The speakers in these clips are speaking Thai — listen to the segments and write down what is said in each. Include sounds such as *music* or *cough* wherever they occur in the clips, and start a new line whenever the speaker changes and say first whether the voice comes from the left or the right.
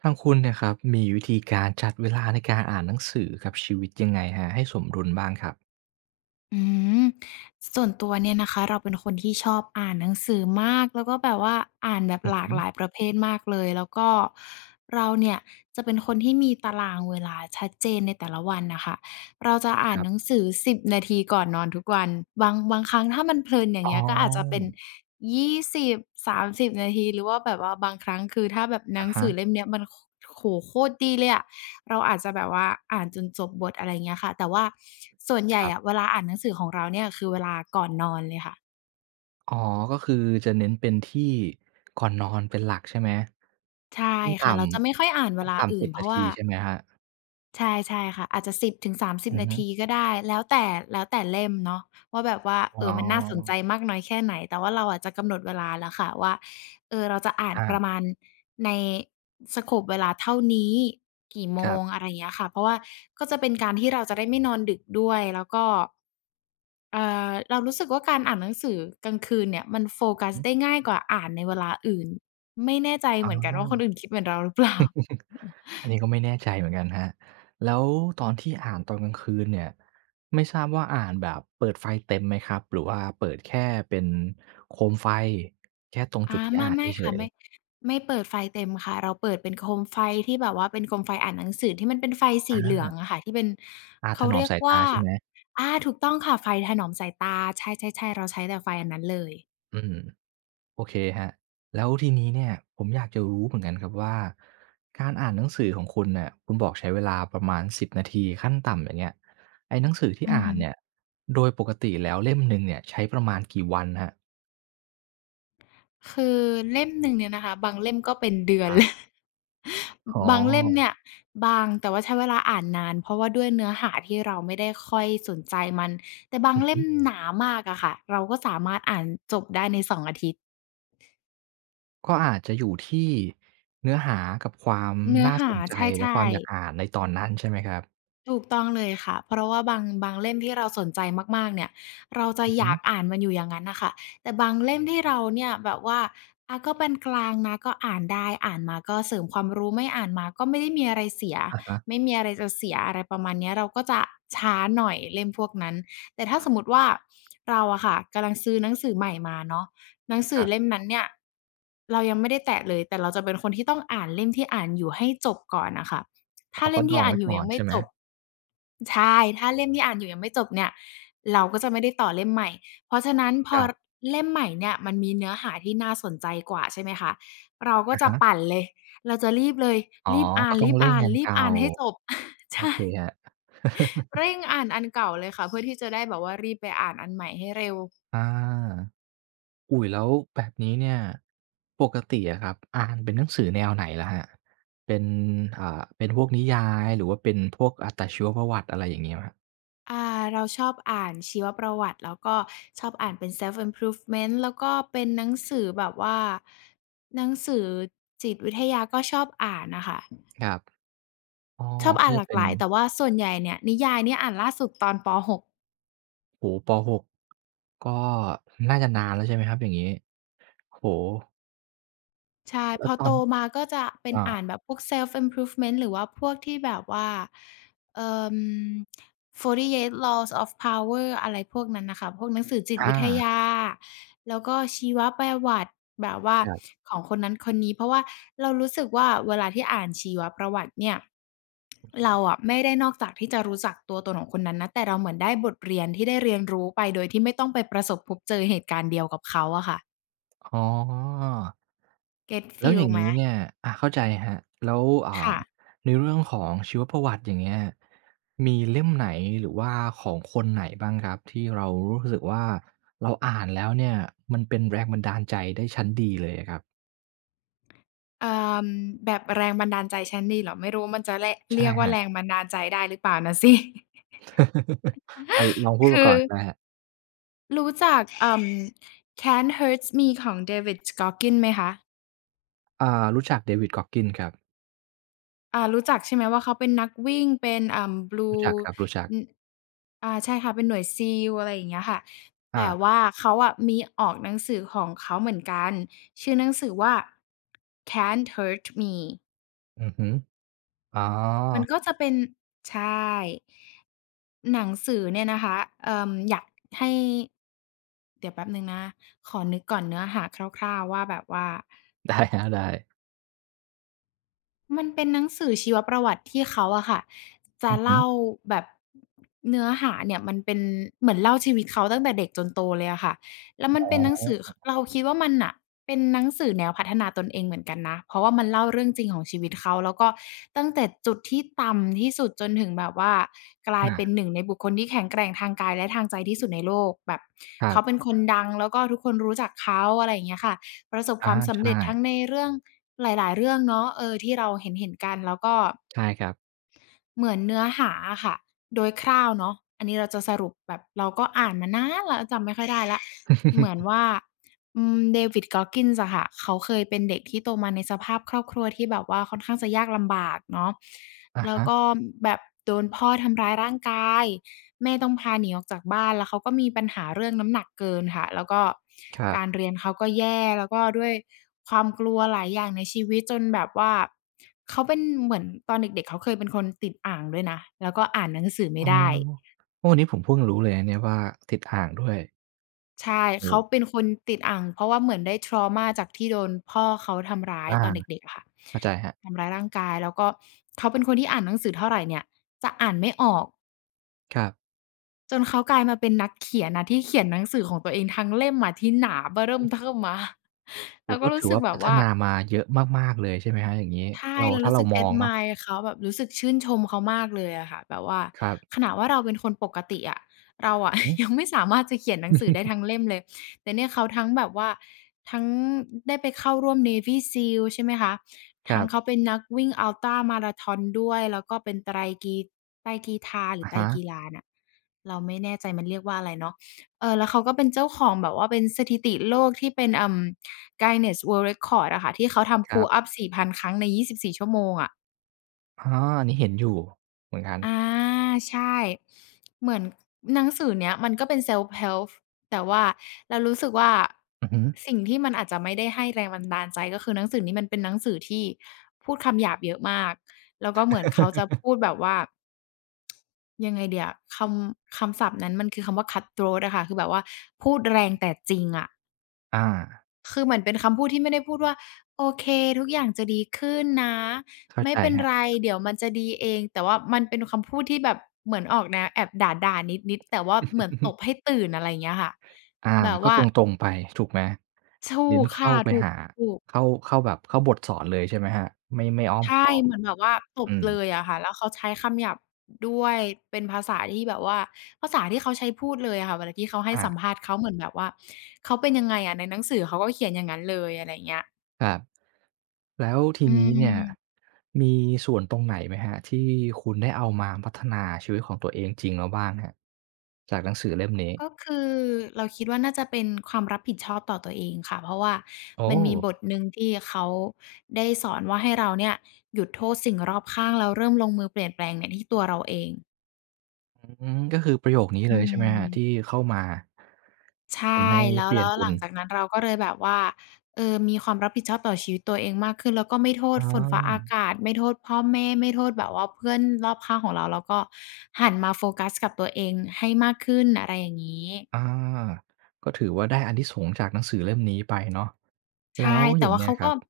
right: ทางคุณเนี่ยครับมีวิธีการจัดเวลาในการอ่านหนังสือกับชีวิตยังไงครับให้สมดุลบ้างครับ
left: อืมส่วนตัวเนี่ยนะคะเราเป็นคนที่ชอบอ่านหนังสือมากแล้วก็แบบว่าอ่านแบบ
right: อื
left: ห
right: อ
left: ลา
right: ฮึ
left: กหลายประเภทมากเลยแล้วก็เราเนี่ยจะเป็นคนที่มีตารางเวลาชัดเจนในแต่ละวันน่ะค่ะเราจะอ่า
right: ค
left: น
right: รั
left: หนัง
right: บ
left: สือ10นาทีก่อนนอนทุกวันบางครั้งถ้ามันเพลินอย่าง
right: อ๋
left: เงี้
right: อ
left: ยก็อาจจะเป็น20-30นาทีหรือว่าแบบว่าบางครั้งคือถ้าแบบหนั
right: อะ
left: ง
right: ฮะ
left: สือเล่มเนี้ยมันโคโอ้โฮโคตรดีเลยอะ เราอาจจะแบบว่าอ่านจนจบบทอะไรเงี้ยค่ะแต่ว่าส่วนให
right: ค
left: ญ่
right: รับ
left: อะเวลาอ่านหนังสือของเราเนี่ยคือเวลาก่อนนอนเลยค่ะ
right: อ๋อก็คือจะเน้นเป็นที่ก่อนนอนเป็นหลักใช่ไหม
left: ใช่
right: ขั้น
left: ค่ะ
right: ต่
left: เราจะไม่ค่อยอ่าน
right: ำ
left: เว
right: ขั้น
left: ลา
right: ต่ำ
left: อื่น
right: 10
left: เพ
right: นา
left: ราะว่า
right: ทีใช่ไหมครับ
left: ใช่ใช่ค่ะอาจจะ10-30
right: อือ
left: นา
right: ฮึ
left: ทีก็ได้แล้วแต่แล้วแต่เล่มเนาะว่าแบบว่า
right: อ๋
left: เออมันน่าสนใจ
right: อ
left: มากน้อยแค่ไหนแต่ว่าเราอะจะกำหนดเวลาแล้วค่ะว่าเออเราจะอ่าน
right: อา
left: ประมาณใน scope เวลาเท่านี้กี่โม
right: ครั
left: งอะ
right: บ
left: ไรเงี้ยค่ะเพราะว่าก็จะเป็นการที่เราจะได้ไม่นอนดึกด้วยแล้วก็ เอ่เรารู้สึกว่าการอ่านหนังสือกลางคืนเนี่ยมันโฟ
right: อือ
left: กัส
right: ฮึ
left: ได้ง่ายกว่าอ่านในเวลาอื่นไม่แน่ใจ
right: อ๋
left: เห
right: อ
left: มือนกันว่าคนอื่นคิดเหมือนเราหรือเปล่า *laughs*
right: อันนี้ก็ไม่แน่ใจเหมือนกันครับแล้วตอนที่อ่านตอนกลางคืนเนี่ยไม่ทราบว่าอ่านแบบเปิดไฟเต็มไหมครับหรือว่าเปิดแค่เป็นโคมไฟแค่ตรงจุดที่
left: ไม่
right: อ่าน
left: ไม่
right: เฉ
left: ค่ะ
right: ย
left: ไม่
right: ๆ
left: ไม่เปิดไฟเต็มค่ะเราเปิดเป็นโคมไฟที่แบบว่าเป็นโคมไฟอ่านหนังสือที่มันเป็นไฟสีเหลือ
right: อา
left: งอะค่ะที่เป็น
right: อาถ
left: เขา
right: นอม
left: เรียก
right: สายตา
left: ว่า
right: ใช่ไหม
left: ถูกต้องค่ะไฟถนอมสายตาใช่ๆๆเราใช้แต่ไฟอันนั้นเลย
right: อืมโอเคครับแล้วทีนี้เนี่ยผมอยากจะรู้เหมือนกันครับว่าการอ่านหนังสือของคุณเนี่ยคุณบอกใช้เวลาประมาณสิบนาทีขั้นต่ำอย่างเงี้ยไอ้หนังสือที่
left: อือ
right: อ่า
left: ฮึ
right: นเนี่ยโดยปกติแล้วเล่มหนึ่งเนี่ยใช้ประมาณกี่วันครับ
left: คือเล่มหนึ่งเนี่ยนะคะบางเล่มก็เป็นเดือน
right: ค
left: *laughs*
right: รั
left: เลย
right: บอ๋
left: บางเล่มเนี่
right: อ
left: ยบางแต่ว่าใช้เวลาอ่านนานเพราะว่าด้วยเนื้อหาที่เราไม่ได้ค่อยสนใจมันแต่บา
right: *laughs*
left: ง
right: อือ
left: เล่
right: ฮึ
left: มหนามากอะค่ะเราก็สามารถอ่านจบได้ในสองอาทิตย์
right: ก็อาจจะอยู่ที่เนื้อหากับความ
left: เนื้อ
right: น่า
left: หา
right: สนใจ
left: ใ
right: และค
left: ช่
right: วามอยาก
left: ๆ
right: อ่านในตอนนั้นใช่ไหมครับ
left: ถูกต้องเลยค่ะเพราะว่าบางเล่มที่เราสนใจมากๆเนี่ยเราจะ
right: อือ
left: อ
right: ฮึ
left: ยากอ่านมันอยู่อย่างนั้นน่ะค่ะแต่บางเล่มที่เราเนี่ยแบบว่าก็ปานกลางนะก็อ่านได้ อ่านมาก็เสริมความรู้ไม่อ่านมาก็ไม่ได้มีอะไรเสีย
right: อะฮะ
left: ไม่มีอะไรจะเสียอะไรประมาณเนี้ยเราก็จะช้าหน่อยเล่มพวกนั้นแต่ถ้าสมมุติว่าเราอะค่ะกำลังซื้อหนังสือใหม่มาเนาะหนังสื
right: ค
left: อ
right: รั
left: เล่ม
right: บ
left: นั้นเนี่ยเรายังไม่ได้แตะเลยแต่เราจะเป็นคนที่ต้องอ่านเล่มที่อ่านอยู่ให้จบก่อนน่ะค่ะ
right: อ๋
left: ถ้า
right: อ
left: เล่
right: ก็
left: ม
right: ด
left: ที่
right: อง
left: อ่าน
right: ไว้
left: อยู่
right: ก่อ
left: ยัง
right: น
left: ไม่
right: ใช่ไหม
left: จบ ใช่ถ้าเล่มที่อ่านอยู่ยังไม่จบเนี่ยเราก็จะไม่ได้ต่อเล่มใหม่เพราะฉะนั้นพ
right: ค
left: อ
right: รั
left: ร
right: บ
left: เล่มใหม่เนี่ยมันมีเนื้อหาที่น่าสนใจกว่าใช่ไหมคะเราก็
right: อะ
left: จะ
right: ฮะ
left: ปั่นเลยเราจะรีบเลย
right: อ๋อ
left: รีบอ่า
right: ก็
left: น
right: ต้อ
left: รี
right: ง
left: บ
right: เร่ง
left: อ่าน
right: งาน
left: รีบ
right: เก่า
left: อ่านให้จบ *laughs*
right: โอ
left: ใช่
right: เคครับ *laughs*
left: เร่งอ่านอันเก่าเลยค่ะเพื่อที่จะได้แบบว่ารีบไปอ่านอันใหม่ให้เร็ว
right: อาอุ๊ยแล้วแบบนี้เนี่ยปกติอะครับอ่านเป็นหนังสือแนวไหนล่ะครับเป็นอ่าเป็นพวกนิยายหรือว่าเป็นพวกอ่าแต่ชีวประวัติอะไรอย่างงี้ไหมครับ
left: เราชอบอ่านชีวประวัติแล้วก็ชอบอ่านเป็น self improvement แล้วก็เป็นหนังสือแบบว่าหนังสือจิตวิทยาก็ชอบอ่านน่ะค่ะ
right: ครับอ๋อ
left: ชอบ
right: ก็
left: อ่านห
right: จะ
left: ลาก
right: เป็
left: ห
right: น
left: ลายแต่ว่าส่วนใหญ่เนี่ยนิยายเนี่ยอ่านล่าสุดตอนปหก
right: โอ้โฮปหก ก็น่าจะนานแล้วใช่ไหมครับอย่างงี้โอ้โฮ
left: ใช่พ
right: แล้ว
left: อ
right: ตอ
left: โต
right: น
left: มาก็จะเป็น
right: อา
left: อ่านแบบพวก self improvement หรือว่าพวกที่แบบว่าเอ่อ48 Laws of Power อะไรพวกนั้นน่ะค่ะพวกหนังสือจิตวิ
right: อา
left: ทยาแล้วก็ชีวประวัติแบบว่า
right: ครับ
left: ของคนนั้นคนนี้เพราะว่าเรารู้สึกว่าเวลาที่อ่านชีวประวัติเนี่ยเราอะไม่ได้นอกจากที่จะรู้จักตัวตนของคนนั้นนะแต่เราเหมือนได้บทเรียนที่ได้เรียนรู้ไปโดยที่ไม่ต้องไปประสบพบเจอเหตุการณ์เดียวกับเขาอะค่ะ
right: อ๋อ
left: เก็ต
right: แล้
left: ฟี
right: ว
left: ล
right: อย่าง
left: ไหม
right: งี้เนี่ยอาเข้าใจครับแล้วอ่า
left: ค่ะ
right: ในเรื่องของชีวประวัติอย่างเงี้ยมีเล่มไหนหรือว่าของคนไหนบ้างครับที่เรารู้สึกว่าเราอ่านแล้วเนี่ยมันเป็นแรงบันดาลใจได้ชั้นดีเลยอะครับ
left: เอ่อแบบแรงบันดาลใจชั้นดีเหรอไม่รู้มันจะ
right: ใช่
left: เรียก
right: ค
left: ว่า
right: รั
left: แร
right: บ
left: งบันดาลใจได้หรือเปล่านะสิ *laughs*
right: *laughs* อาลองพูดมา
left: คื
right: ก่
left: อ
right: อนก็ได้ครับ
left: รู้จักCan't Hurt Me ของ David Goggins ไหมคะ
right: อ่ารู้จัก David Goggins ครับ
left: รู้จักใช่ไหมว่าเขาเป็นนักวิ่งเป็นเอ่า
right: รู้
left: Blue
right: จักครับรู้จัก
left: อืออ่าใช่ค่ะเป็นหน่วยซีลอะไรอย่างเงี้ยค่ะ
right: อา
left: แต่ว่าเขาอะมีออกหนังสือของเขาเหมือนกันชื่อหนังสือว่า Can't Hurt Me
right: อือฮึอ๋
left: มัน
right: อ
left: ก็จะเป็นใช่หนังสือเนี่ยนะคะอยากให้เดี๋ยวแป๊บหนึ่งนะขอนึกก่อนเนื้อหาคร่าวๆว่าแบบว่า
right: ได้ครับได้
left: มันเป็นหนังสือชีวประวัติที่เขาอะค่ะจะ
right: อือฮึ
left: เล่าแบบเนื้อหาเนี่ยมันเป็นเหมือนเล่าชีวิตเขาตั้งแต่เด็กจนโตเลยอะค่ะแล้วมัน
right: อ๋
left: เป็
right: อ
left: นหนังสือคเราคิดว่ามันน่ะเป็นหนังสือแนวพัฒนาตนเองเหมือนกันนะเพราะว่ามันเล่าเรื่องจริงของชีวิตเขาแล้วก็ตั้งแต่จุดที่ต่ำที่สุดจนถึงแบบว่ากลายเป็น
right: อา
left: หนึ่งในบุคคลที่แข็งแกร่งทางกายและทางใจที่สุดในโลกแบบ
right: ครั
left: เขาเป็น
right: บ
left: คนดังแล้วก็ทุกคนรู้จักเขาอะไรอย่างเงี้ยค่ะประสบค
right: อา
left: วามสำ
right: ใช่
left: เร็จทั้งในเรื่อง หลายๆเรื่องเนาะเออที่เราเห็นๆกันแล้วก็
right: ใช่ครับ
left: เหมือนเนื้อหาอะค่ะโดยคร่าวเนาะอันนี้เราจะสรุปแบบเราก็อ่านมานานแล้วจำไม่ค่อยได้แล้วเหมือน
right: *laughs*
left: ว่าอืม David Goggins อะค่ะเขาเคยเป็นเด็กที่โตมาในสภาพครอบครัวที่แบบว่าค่อนข้างจะยากลำบากเนาะ
right: อะ
left: แล้ว
right: ฮะ
left: ก็แบบโดนพ่อทำร้ายร่างกายแม่ต้องพาหนีออกจากบ้านแล้วเขาก็มีปัญหาเรื่องน้ำหนักเกินค่ะแล้วก็
right: ครับ
left: การเรียนเขาก็แย่แล้วก็ด้วย ความกลัวหลายอย่างในชีวิตจนแบบว่าเขาเป็นเหมือนตอนเด็กๆเขาเคยเป็นคนติดอ่างด้วยนะแล้วก็อ่านหนังสือไม่
right: อ๋อ
left: ได้
right: โอ้อันนี้ผมเพิ่งรู้เลยนะเนี่ยว่าติดอ่างด้วย
left: ใช่
right: โอ้
left: เขาเป็นคนติดอ่างเพราะว่าเหมือนได้ trauma จากที่โดนพ่อเขาทำร้าย
right: อา
left: ตอนเด็กๆอะค่ะ
right: เข้าใจครับ
left: ทำร้ายร่างกายแล้วก็เขาเป็นคนที่อ่านหนังสือเท่าไรเนี่ยจะอ่านไม่ออก
right: ครับ
left: จนเขากลายมาเป็นนักเขียนน่ะที่เขียนหนังสือของตัวเองทั้งเล่มอะที่หนาเบ้อเริ่ม
right: โอื
left: เทิ่มอะ *laughs* เรา
right: โ้
left: ก็
right: ก็
left: รู้
right: ถือ
left: สึก
right: ว่า
left: แบ
right: พั
left: บ
right: ฒ
left: ว่า
right: นามาเยอะมากๆเลยใช่ไหมครับอย่างงี้
left: ใช่
right: เรา
left: เรา
right: ถ้า
left: รู้สึ
right: เรา
left: ก
right: มองเนาะ
left: admire เขาแบบรู้สึกชื่นชมเขามากเลยอะค่ะแบบว่า
right: ครับ
left: ขนาดว่าเราเป็นคนปกติอะเรา
right: อื
left: อะ
right: อฮึ
left: *laughs* ยังไม่สามารถจะเขียนหนังสือได้ทั้ง
right: *laughs*
left: เล่มเลยแต่เนี่ยเขาทั้งแบบว่าทั้งได้ไปเข้าร่วม Navy SEAL ใช่ไหมคะ
right: ค
left: ทั้
right: รั
left: งเขา
right: บ
left: เป็นนักวิ่ง u l t r ้ามาราธอนด้วยแล้วก็เป็นกีไตรกีฬาหรือ
right: อะ
left: ไตร
right: ฮะ
left: กีฬาน่ะเราไม่แน่ใจมันเรียกว่าอะไรเนาะเออแล้วเขาก็เป็นเจ้าของแบบว่าเป็นสถิติโลกที่เป็นอืม Guinness World Record อะค่ะที่เขาทำ
right: ครั
left: pull up
right: บ
left: 4,000 ครั้งใน 24 ชั่วโมงอะ
right: อ๋ออันนี้เห็นอยู่ เหมือนกัน
left: อาใช่เหมือนหนังสือเนี้ยมันก็เป็น self help แต่ว่าเรารู้สึกว่า
right: อือฮึ
left: สิ่งที่มันอาจจะไม่ได้ให้แรงบันดาลใจก็คือหนังสือนี้มันเป็นหนังสือที่พูดคำหยาบเยอะมากแล้วก็เหมือนเขาจะพูดแบบว่ายังไงดีอะคำศัพท์นั้นมันคือคำว่า cut throat อะค่ะคือแบบว่าพูดแรงแต่จริงอะ
right: อา
left: คือเหมือนเป็นคำพูดที่ไม่ได้พูดว่าโอเคทุกอย่างจะดีขึ้นนะ
right: เข้า
left: ไม่
right: ใจ
left: เป็น
right: ครับ
left: ไรเดี๋ยวมันจะดีเองแต่ว่ามันเป็นคำพูดที่แบบเหมือนออกแนวแอบด่าๆนิดๆแต่ว่าเหมือนตบให้ตื่นอะไรอย่างเงี้ยค่ะ
right: อา
left: แบบ
right: ก็
left: ว่า
right: ตรงๆไปถูกไหม
left: ถู
right: เน้น
left: กค่ะ
right: เข้าไป
left: ถ
right: หา
left: ูกๆ
right: เข้าเข้าแบบเข้าบทสอนเลยใช่ไหมครับไม่ไม่อ้อ
left: ๆ
right: ม
left: ใช่
right: ค้อม
left: เหมือนแบบว่าต
right: อื
left: บ
right: ม
left: เลยอะค่ะแล้วเขาใช้คำหยาบด้วยเป็นภาษาที่แบบว่าภาษาที่เขาใช้พูดเลยอะค่ะเวลาที่เขาให้สัม
right: อา
left: ภาษณ์เขาเหมือนแบบว่าเขาเป็นยังไงอะในหนังสือเขาก็เขียนอย่างงั้นเลยอะไรอย่างเงี้ย
right: ครับแล้วที
left: อื
right: นี้เนี่ย
left: ม
right: มีส่วนตรงไหนไหมครับที่คุณได้เอามาพัฒนาชีวิตของตัวเองจริงแล้วบ้างครับจากหนังสือเล่มนี้
left: ก็คือเราคิดว่าน่าจะเป็นความรับผิดชอบต่อตัวเองค่ะเพราะว่า
right: โอ้
left: มันมีบทหนึ่งที่เขาได้สอนว่าให้เราเนี่ยหยุดโทษสิ่งรอบข้างแล้วเริ่มลงมือเปลี่ยนแปลงเนี่ยที่ตัวเราเอง
right: อืมก็คือประโยคนี้เล
left: อื
right: ยใช่ไหมครับ
left: ม
right: ที่เข้ามา
left: ใช่
right: ทำให้
left: แล้ว
right: เปลี่ยน
left: ห
right: คุ
left: ลั
right: ณ
left: งจากนั้นเราก็เลยแบบว่าเออมีความรับผิดชอบต่อชีวิตตัวเองมากขึ้นแล้วก็ไม่โทษ
right: อ
left: ฝนฟ้าอา
right: า
left: กาศไม่โทษพ่อแม่ไม่โทษแบบว่าเพื่อนรอบข้างของเราแล้วก็หันมาโฟกัสกับตัวเองให้มากขึ้นอะไรอย่างงี้
right: อาก็ถือว่าได้อานิสงส์จากหนังสือเล่มนี้ไปเนาะแล้
left: ใช่
right: วอ
left: แต่
right: ย่าง
left: ว่า
right: เงี้ย
left: เขา
right: ค
left: ก็
right: รับ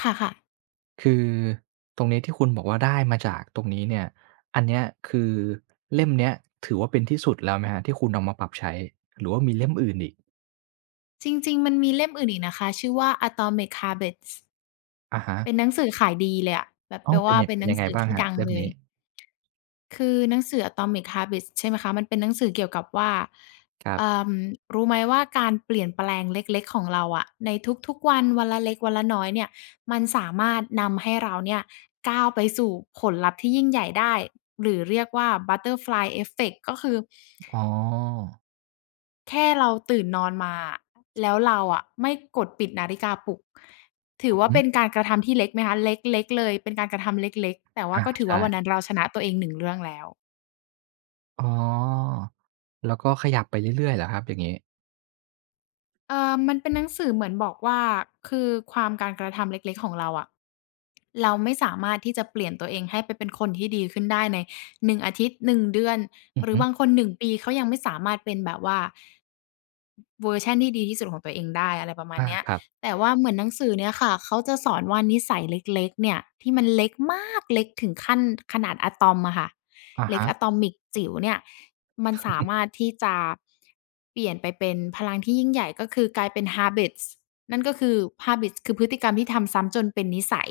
left: ค่ะๆ
right: คือตรงนี้ที่คุณบอกว่าได้มาจากตรงนี้เนี่ยอันเนี้ยคือเล่มเนี้ยถือว่าเป็นที่สุดแล้วไหมครับที่คุณเอามาปรับใช้หรือว่ามีเล่มอื่นอีก
left: จริงๆ มันมีเล่มอื่นอีกนะคะ ชื่อว่า Atomic Habits
right: อะฮะ
left: เป็นหนังสือขายดีเลยอะ แบบ
right: อ้
left: แป
right: อ
left: ล
right: เป็น
left: ว่า
right: ยัง
left: เป็น
right: เป็
left: ห
right: น
left: นัง
right: ยังไง
left: สือ
right: บ้าง
left: ที่
right: ครับ
left: ดัง
right: เล่ม
left: เลย
right: นี้
left: คือหนังสือ Atomic Habits ใช่ไหมคะมันเป็นหนังสือเกี่ยวกับว่า
right: ครั
left: เอ่
right: บ
left: อรู้ไหมว่าการเปลี่ยนแปลงเล็กๆของเราอะ ในทุกๆ วัน วันละเล็กวันละน้อยเนี่ย มันสามารถนำให้เราเนี่ยก้าวไปสู่ผลลัพธ์ที่ยิ่งใหญ่ได้ หรือเรียกว่า Butterfly Effect ก็คือ
right: อ๋อ
left: แค่เราตื่นนอนมาแล้วเราอะไม่กดปิดนาฬิกาปลุกถือ
right: อือ
left: ว่า
right: ฮึ
left: เป็นการกระทำที่เล็กไหมคะเล็กๆเลยเป็นการกระทำเล็กๆแต่ว่า
right: อา
left: ก็ถือว่าวันนั้น
right: ใช่
left: เราชนะตัวเองหนึ่งเรื่องแล้ว
right: อ๋อแล้วก็ขยับไปเรื่อยๆเหรอครับอย่างงี้
left: มันเป็นหนังสือเหมือนบอกว่าคือความการกระทำเล็กๆของเราอะเราไม่สามารถที่จะเปลี่ยนตัวเองให้ไปเป็นคนที่ดีขึ้นได้ในหนึ่งอาทิตย์หนึ่งเดือน
right: อื
left: ห
right: อ
left: รือ
right: ฮึ
left: บางคนหนึ่งปีเขายังไม่สามารถเป็นแบบว่า เวอร์ชันที่ดีที่สุดของตัวเองได้อะไรประมาณ
right: อา
left: เนี้ย
right: ครับ
left: แต่ว่าเหมือนหนังสือเนี่ยค่ะ เขาจะสอนว่านิสัยเล็กๆเนี่ยที่มันเล็กมากเล็กถึงขั้นขนาดอะตอมอะค่ะ
right: อะ
left: เล็ก
right: ฮะ
left: อะตอมิกจิ๋วเนี่ยมันสามารถที่จะเปลี่ยนไปเป็นพลังที่ยิ่งใหญ่ก็คือกลายเป็น habits นั่นก็คือ habits คือพฤติกรรมที่ทำซ้ำจนเป็นนิสัย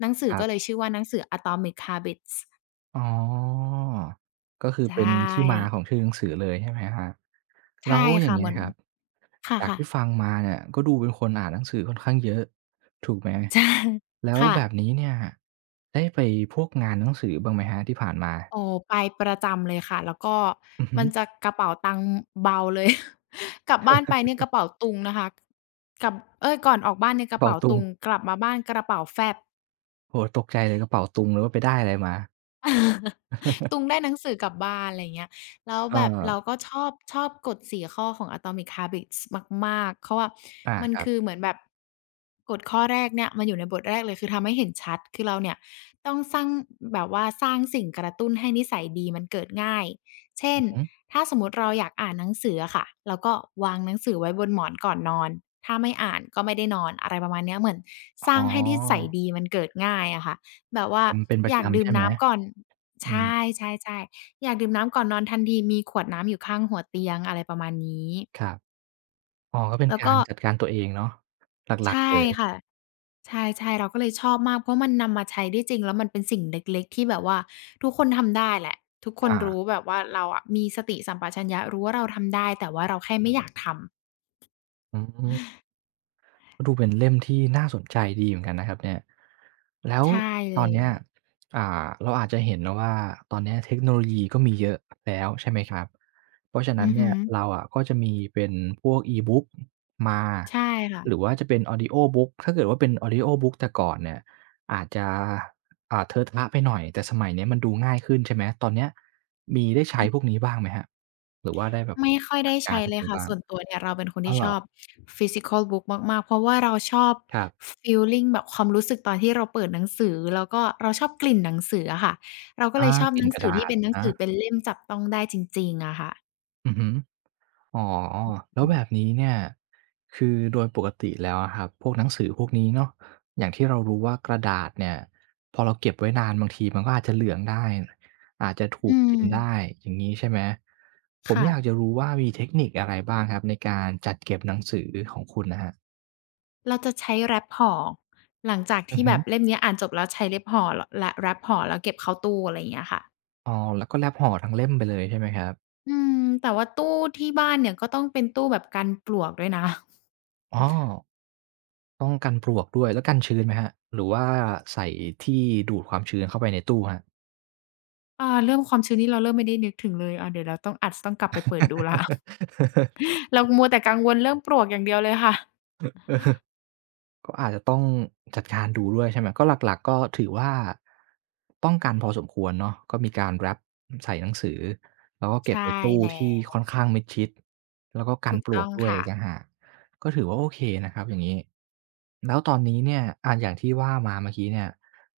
left: หนังสือ
right: ครั
left: ก็เลย
right: บ
left: ชื่อว่าหนังสือ Atomic Habits
right: อ๋อก็คือ
left: ใช่
right: เป็นที่มาของชื่อหนังสือเลยใช่ไหมครับ
left: ใช่
right: แล้วอย่า
left: ค่ะ
right: ง
left: เห
right: เงี้
left: มื
right: ย
left: อน
right: ครับ
left: ค่
right: จาก
left: ะ
right: ที่ฟังมาเนี่ยก็ดูเป็นคนอ่านหนังสือค่อนข้างเยอะถูกไหม
left: ๆใช่
right: แล้ว
left: ค่ะ
right: แบบนี้เนี่ยได้ไปพวกงานหนังสือบ้างไหมครับที่ผ่านมา
left: อ๋อไปประจำเลยค่ะแล้วก็
right: อือฮึ
left: มันจะกระเป๋าตังค์เบาเลย *laughs* กลับบ้านไปเนี่ยกระเป๋าตุงนะคะกับเอ๊ยก่อนออกบ้านเนี่ยกระ
right: เป๋า
left: เป๋า
right: ตุง
left: ตุงกลับมาบ้านกระเป๋าแฟบ
right: โอ้โฮตกใจเลยกระเป๋าตุงเลยว่าไปได้อะไรมา
left: *laughs* ตุงได้หนังสือกลับบ้านอะไรเงี้ยแล้ว
right: เ
left: แบบเรา
right: ออ
left: ก็ชอบกฎ4ข้อของ Atomic Habits มากๆเขา
right: อา
left: มัน
right: ครั
left: คือ
right: บ
left: เหมือนแบบกฎข้อแรกเนี่ยมันอยู่ในบทแรกเลยคือทำให้เห็นชัดคือเราเนี่ยต้องสร้างแบบว่าสร้างสิ่งกระตุ้นให้นิสัยดีมันเกิดง่าย เช่
right: อื
left: น
right: อฮึ
left: ถ้าสมมติเราอยากอ่านหนังสืออะค่ะเราก็วางหนังสือไว้บนหมอนก่อนนอนถ้าไม่อ่านก็ไม่ได้นอนอะไรประมาณเนี้ยเหมือนส
right: อ๋
left: ร้าง
right: อ
left: ให้นิสัยดีมันเกิดง่ายอะค่ะ แบบว่า
right: ทำเป็นป
left: อ
right: ระ
left: ยาก
right: จำ
left: ดื่ม
right: ใช่ไหม
left: น้ำก่อน
right: อื
left: ใช
right: ม
left: ่ๆๆอยากดื่มน้ำก่อนนอนทันทีมีขวดน้ำอยู่ข้างหัวเตียงอะไรประมาณนี้
right: ครับอ๋อก็เป็น
left: แล้ว
right: กา
left: ก็
right: รจัดการตัวเองเนาะหลักๆ
left: ใช่
right: เลย
left: ค่ะใช่ๆเราก็เลยชอบมากเพราะมันนำมาใช้ได้จริงแล้วมันเป็นสิ่งเล็กๆที่แบบว่าทุกคนทำได้แหละทุกคน
right: อา
left: รู้แบบว่าเราอะมีสติสัมปชัญญะรู้ว่าเราทำได้แต่ว่าเราแค่ไม่อยากทำ
right: อืม ก็ดูเป็นเล่มที่น่าสนใจดีเหมือนกันนะครับเนี่ยแล้ว
left: ใช่เล
right: ตอน
left: ย
right: เนี้ยอ่าเราอาจจะเห็นนะว่าตอนเนี้ยเทคโนโลยีก็มีเยอะแล้วใช่ไหมครับเพราะฉะนั้
left: อื
right: น
left: อฮึ
right: เนี่ยเราอะก็จะมีเป็นพวก E-book มา
left: ใช่ค่ะ
right: หรือว่าจะเป็น Audio book ถ้าเกิดว่าเป็น Audio book แต่ก่อนเนี่ยอาจจะอ่าเทอะทะไปหน่อยแต่สมัยเนี้ยมันดูง่ายขึ้นใช่ไหมตอนเนี้ยมีได้ใช้พวกนี้บ้างไหมครับหรือว่าได้แบบ
left: ไม่ค่อย
right: จั
left: ได้
right: ดกา
left: ใช้
right: รพว
left: เล
right: ก
left: ย
right: นี้
left: ค่ะ
right: บ้าง
left: ส่วนตัวเนี่ยเราเป็นคน
right: อ้าว
left: ที่
right: เหร
left: ช
right: อ
left: อบ physical book มากๆเพราะว่าเราชอบ
right: ครับ
left: ฟีลลิงแบบความรู้สึกตอนที่เราเปิดหนังสือแล้วก็เราชอบกลิ่นหนังสืออะค่ะเราก็เล
right: อา
left: ยชอบ
right: ก
left: ห
right: ลิ่
left: นั
right: น
left: ง
right: กระ
left: สือ
right: ดา
left: ที่
right: ษ
left: เป็นหนัง
right: นะ
left: สือเป็นเล่มจับต้องได้จริงๆอะค่ะ
right: อือฮึอ๋อแล้
left: อื
right: วแบบ
left: ม
right: นี้เนี่ยคือโดยปกติแล้วอะครับพวกหนังสือพวกนี้เนาะอย่างที่เรารู้ว่ากระดาษเนี่ยพอเราเก็บไว้นานบางทีมันก็อาจจะเหลืองได้อาจจะถู
left: อื
right: ก
left: ม
right: กินได้อย่างงี้ใช่ไหมผม
left: ค่ะ
right: อยากจะรู้ว่ามีเทคนิคอะไรบ้างครับในการจัดเก็บหนังสือของคุณน่ะครับ
left: เราจะใช้แรปห่อหลังจาก
right: อื
left: ที่
right: อ
left: แบ
right: ฮึ
left: บเล่มเนี้ยอ่านจบแล้วใช้เล็บห่อลและแรปห่อแล้วเก็บเข้าตู้อะไรอย่างเงี้ยค่ะ
right: อ๋อแล้วก็แรปห่อทั้งเล่มไปเลยใช่ไหมครับ
left: อืมแต่ว่าตู้ที่บ้านเนี่ยก็ต้องเป็นตู้แบบกันปลวกด้วยนะ
right: อ๋อต้องกันปลวกด้วยแล้วกันชื้นไหมครับหรือว่าใส่ที่ดูดความชื้นเข้าไปในตู้ครับ
left: เรื่องความชื้นนี่เราเริ่มไม่ได้นึกถึงเลยเดี๋ยวเราต้องอาจจะต้องกลับไปเปิดดูแล้ว *laughs* เรามัวแต่กังวลเรื่องปลวกอย่างเดียวเลยค่ะ
right: *laughs* ก็อาจจะต้องจัดการดูด้วยใช่ไหมก็หลักๆก็ถือว่าป้องกันพอสมควรเนาะก็มีการแร็ปใส่หนังสือแล้วก็เก็บ
left: ใช่
right: ในตู้
left: แล้
right: ที่ค่อ
left: ว
right: นข้างมิดชิดแล้วก็กั
left: ถู
right: น
left: ก
right: ปล
left: ต้
right: ว
left: อ
right: ก
left: ง
right: ด้วย
left: ค่ะ
right: อีกต่างหากก็ถือว่าโอเคนะครับอย่างงี้แล้วตอนนี้เนี่ยอาอย่างที่ว่ามาเมื่อกี้เนี่ย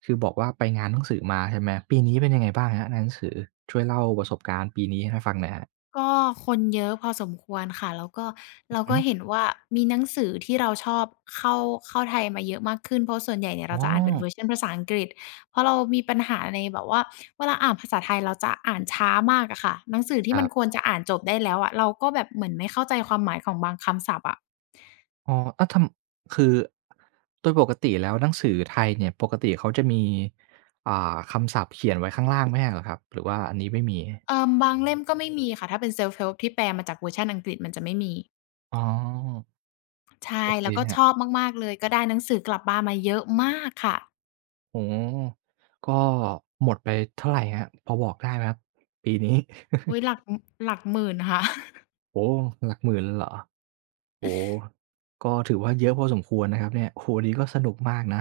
right: คือบอกว่าไปงานหนังสือมาใช่ไหมปีนี้เป็นยังไงบ้างครับงานหนังสือช่วยเล่าประสบการณ์ปีนี้ให้ฟังหน่อยครับ
left: ก็คนเยอะพอสมควรค่ะแล้วก็
right: อื
left: เรา
right: อฮึ
left: ก็เห็นว่ามีหนังสือที่เราชอบเข้าเข้าไทยมาเยอะมากขึ้นเพราะส่วนใหญ่เนี่ยเรา
right: อ๋อ
left: จะอ่านเป็นเวอร์ชันภาษาอังกฤษเพราะเรามีปัญหาในแบบว่าเวลาอ่านภาษาไทยเราจะอ่านช้ามากอะค่ะหนังสือ
right: ค
left: ที่มั
right: รั
left: นคว
right: บ
left: รจะอ่านจบได้แล้วอะเราก็แบบเหมือนไม่เข้าใจความหมายของบางคำศัพท์อะ
right: อ๋ออ้าวคือโดยปกติแล้วหนังสือไทยเนี่ย ปกติเขาจะมีอ่าคำศัพท์เขียนไว้ข้างล่างไม่ใช่เหรอครับหรือว่าอันนี้ไม่มี
left: บางเล่มก็ไม่มีค่ะถ้าเป็น self help ที่แปลมาจากเวอร์ชันอังกฤษมันจะไม่มี
right: อ๋อ
left: ใช่
right: โอเค
left: แล้วก็
right: ค
left: ช
right: รั
left: อบ
right: บ
left: มากๆเลยก็ได้หนังสือกลับบ้านมาเยอะมากค่ะ
right: โอ้โฮก็ หมดไปเท่าไรครับพอบอกได้ไหมครับ ปีนี้ *laughs*
left: อุ๊ยหลักหมื่นค่ะ *laughs*
right: โอ้โฮหลักหมื่นเลยเหรอ โอ้โฮก็ถือว่าเยอะพอสมควรนะครับเนี่ยโอ้โฮวันนี้ก็สนุกมากนะ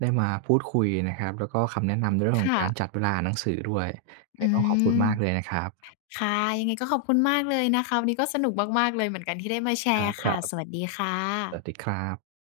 right: ได้มาพูดคุยนะครับแล้วก็คำแนะนำในเรื่องของการจัด
left: ค่ะ
right: เวลาอ่านหนังสือด้วยยังไง
left: อื
right: ต้องขอบคุณ
left: ม
right: มากเลยนะครับ
left: ค่ะยังไงก็ขอบคุณมากเลยนะคะวันนี้ก็สนุกมากๆเลยเหมือนกันที่ได้มาแช
right: ค
left: ร์ค่ะ
right: รับ
left: ส
right: ๆ
left: วัสดีค่
right: สวัสดี
left: ะ
right: ครับ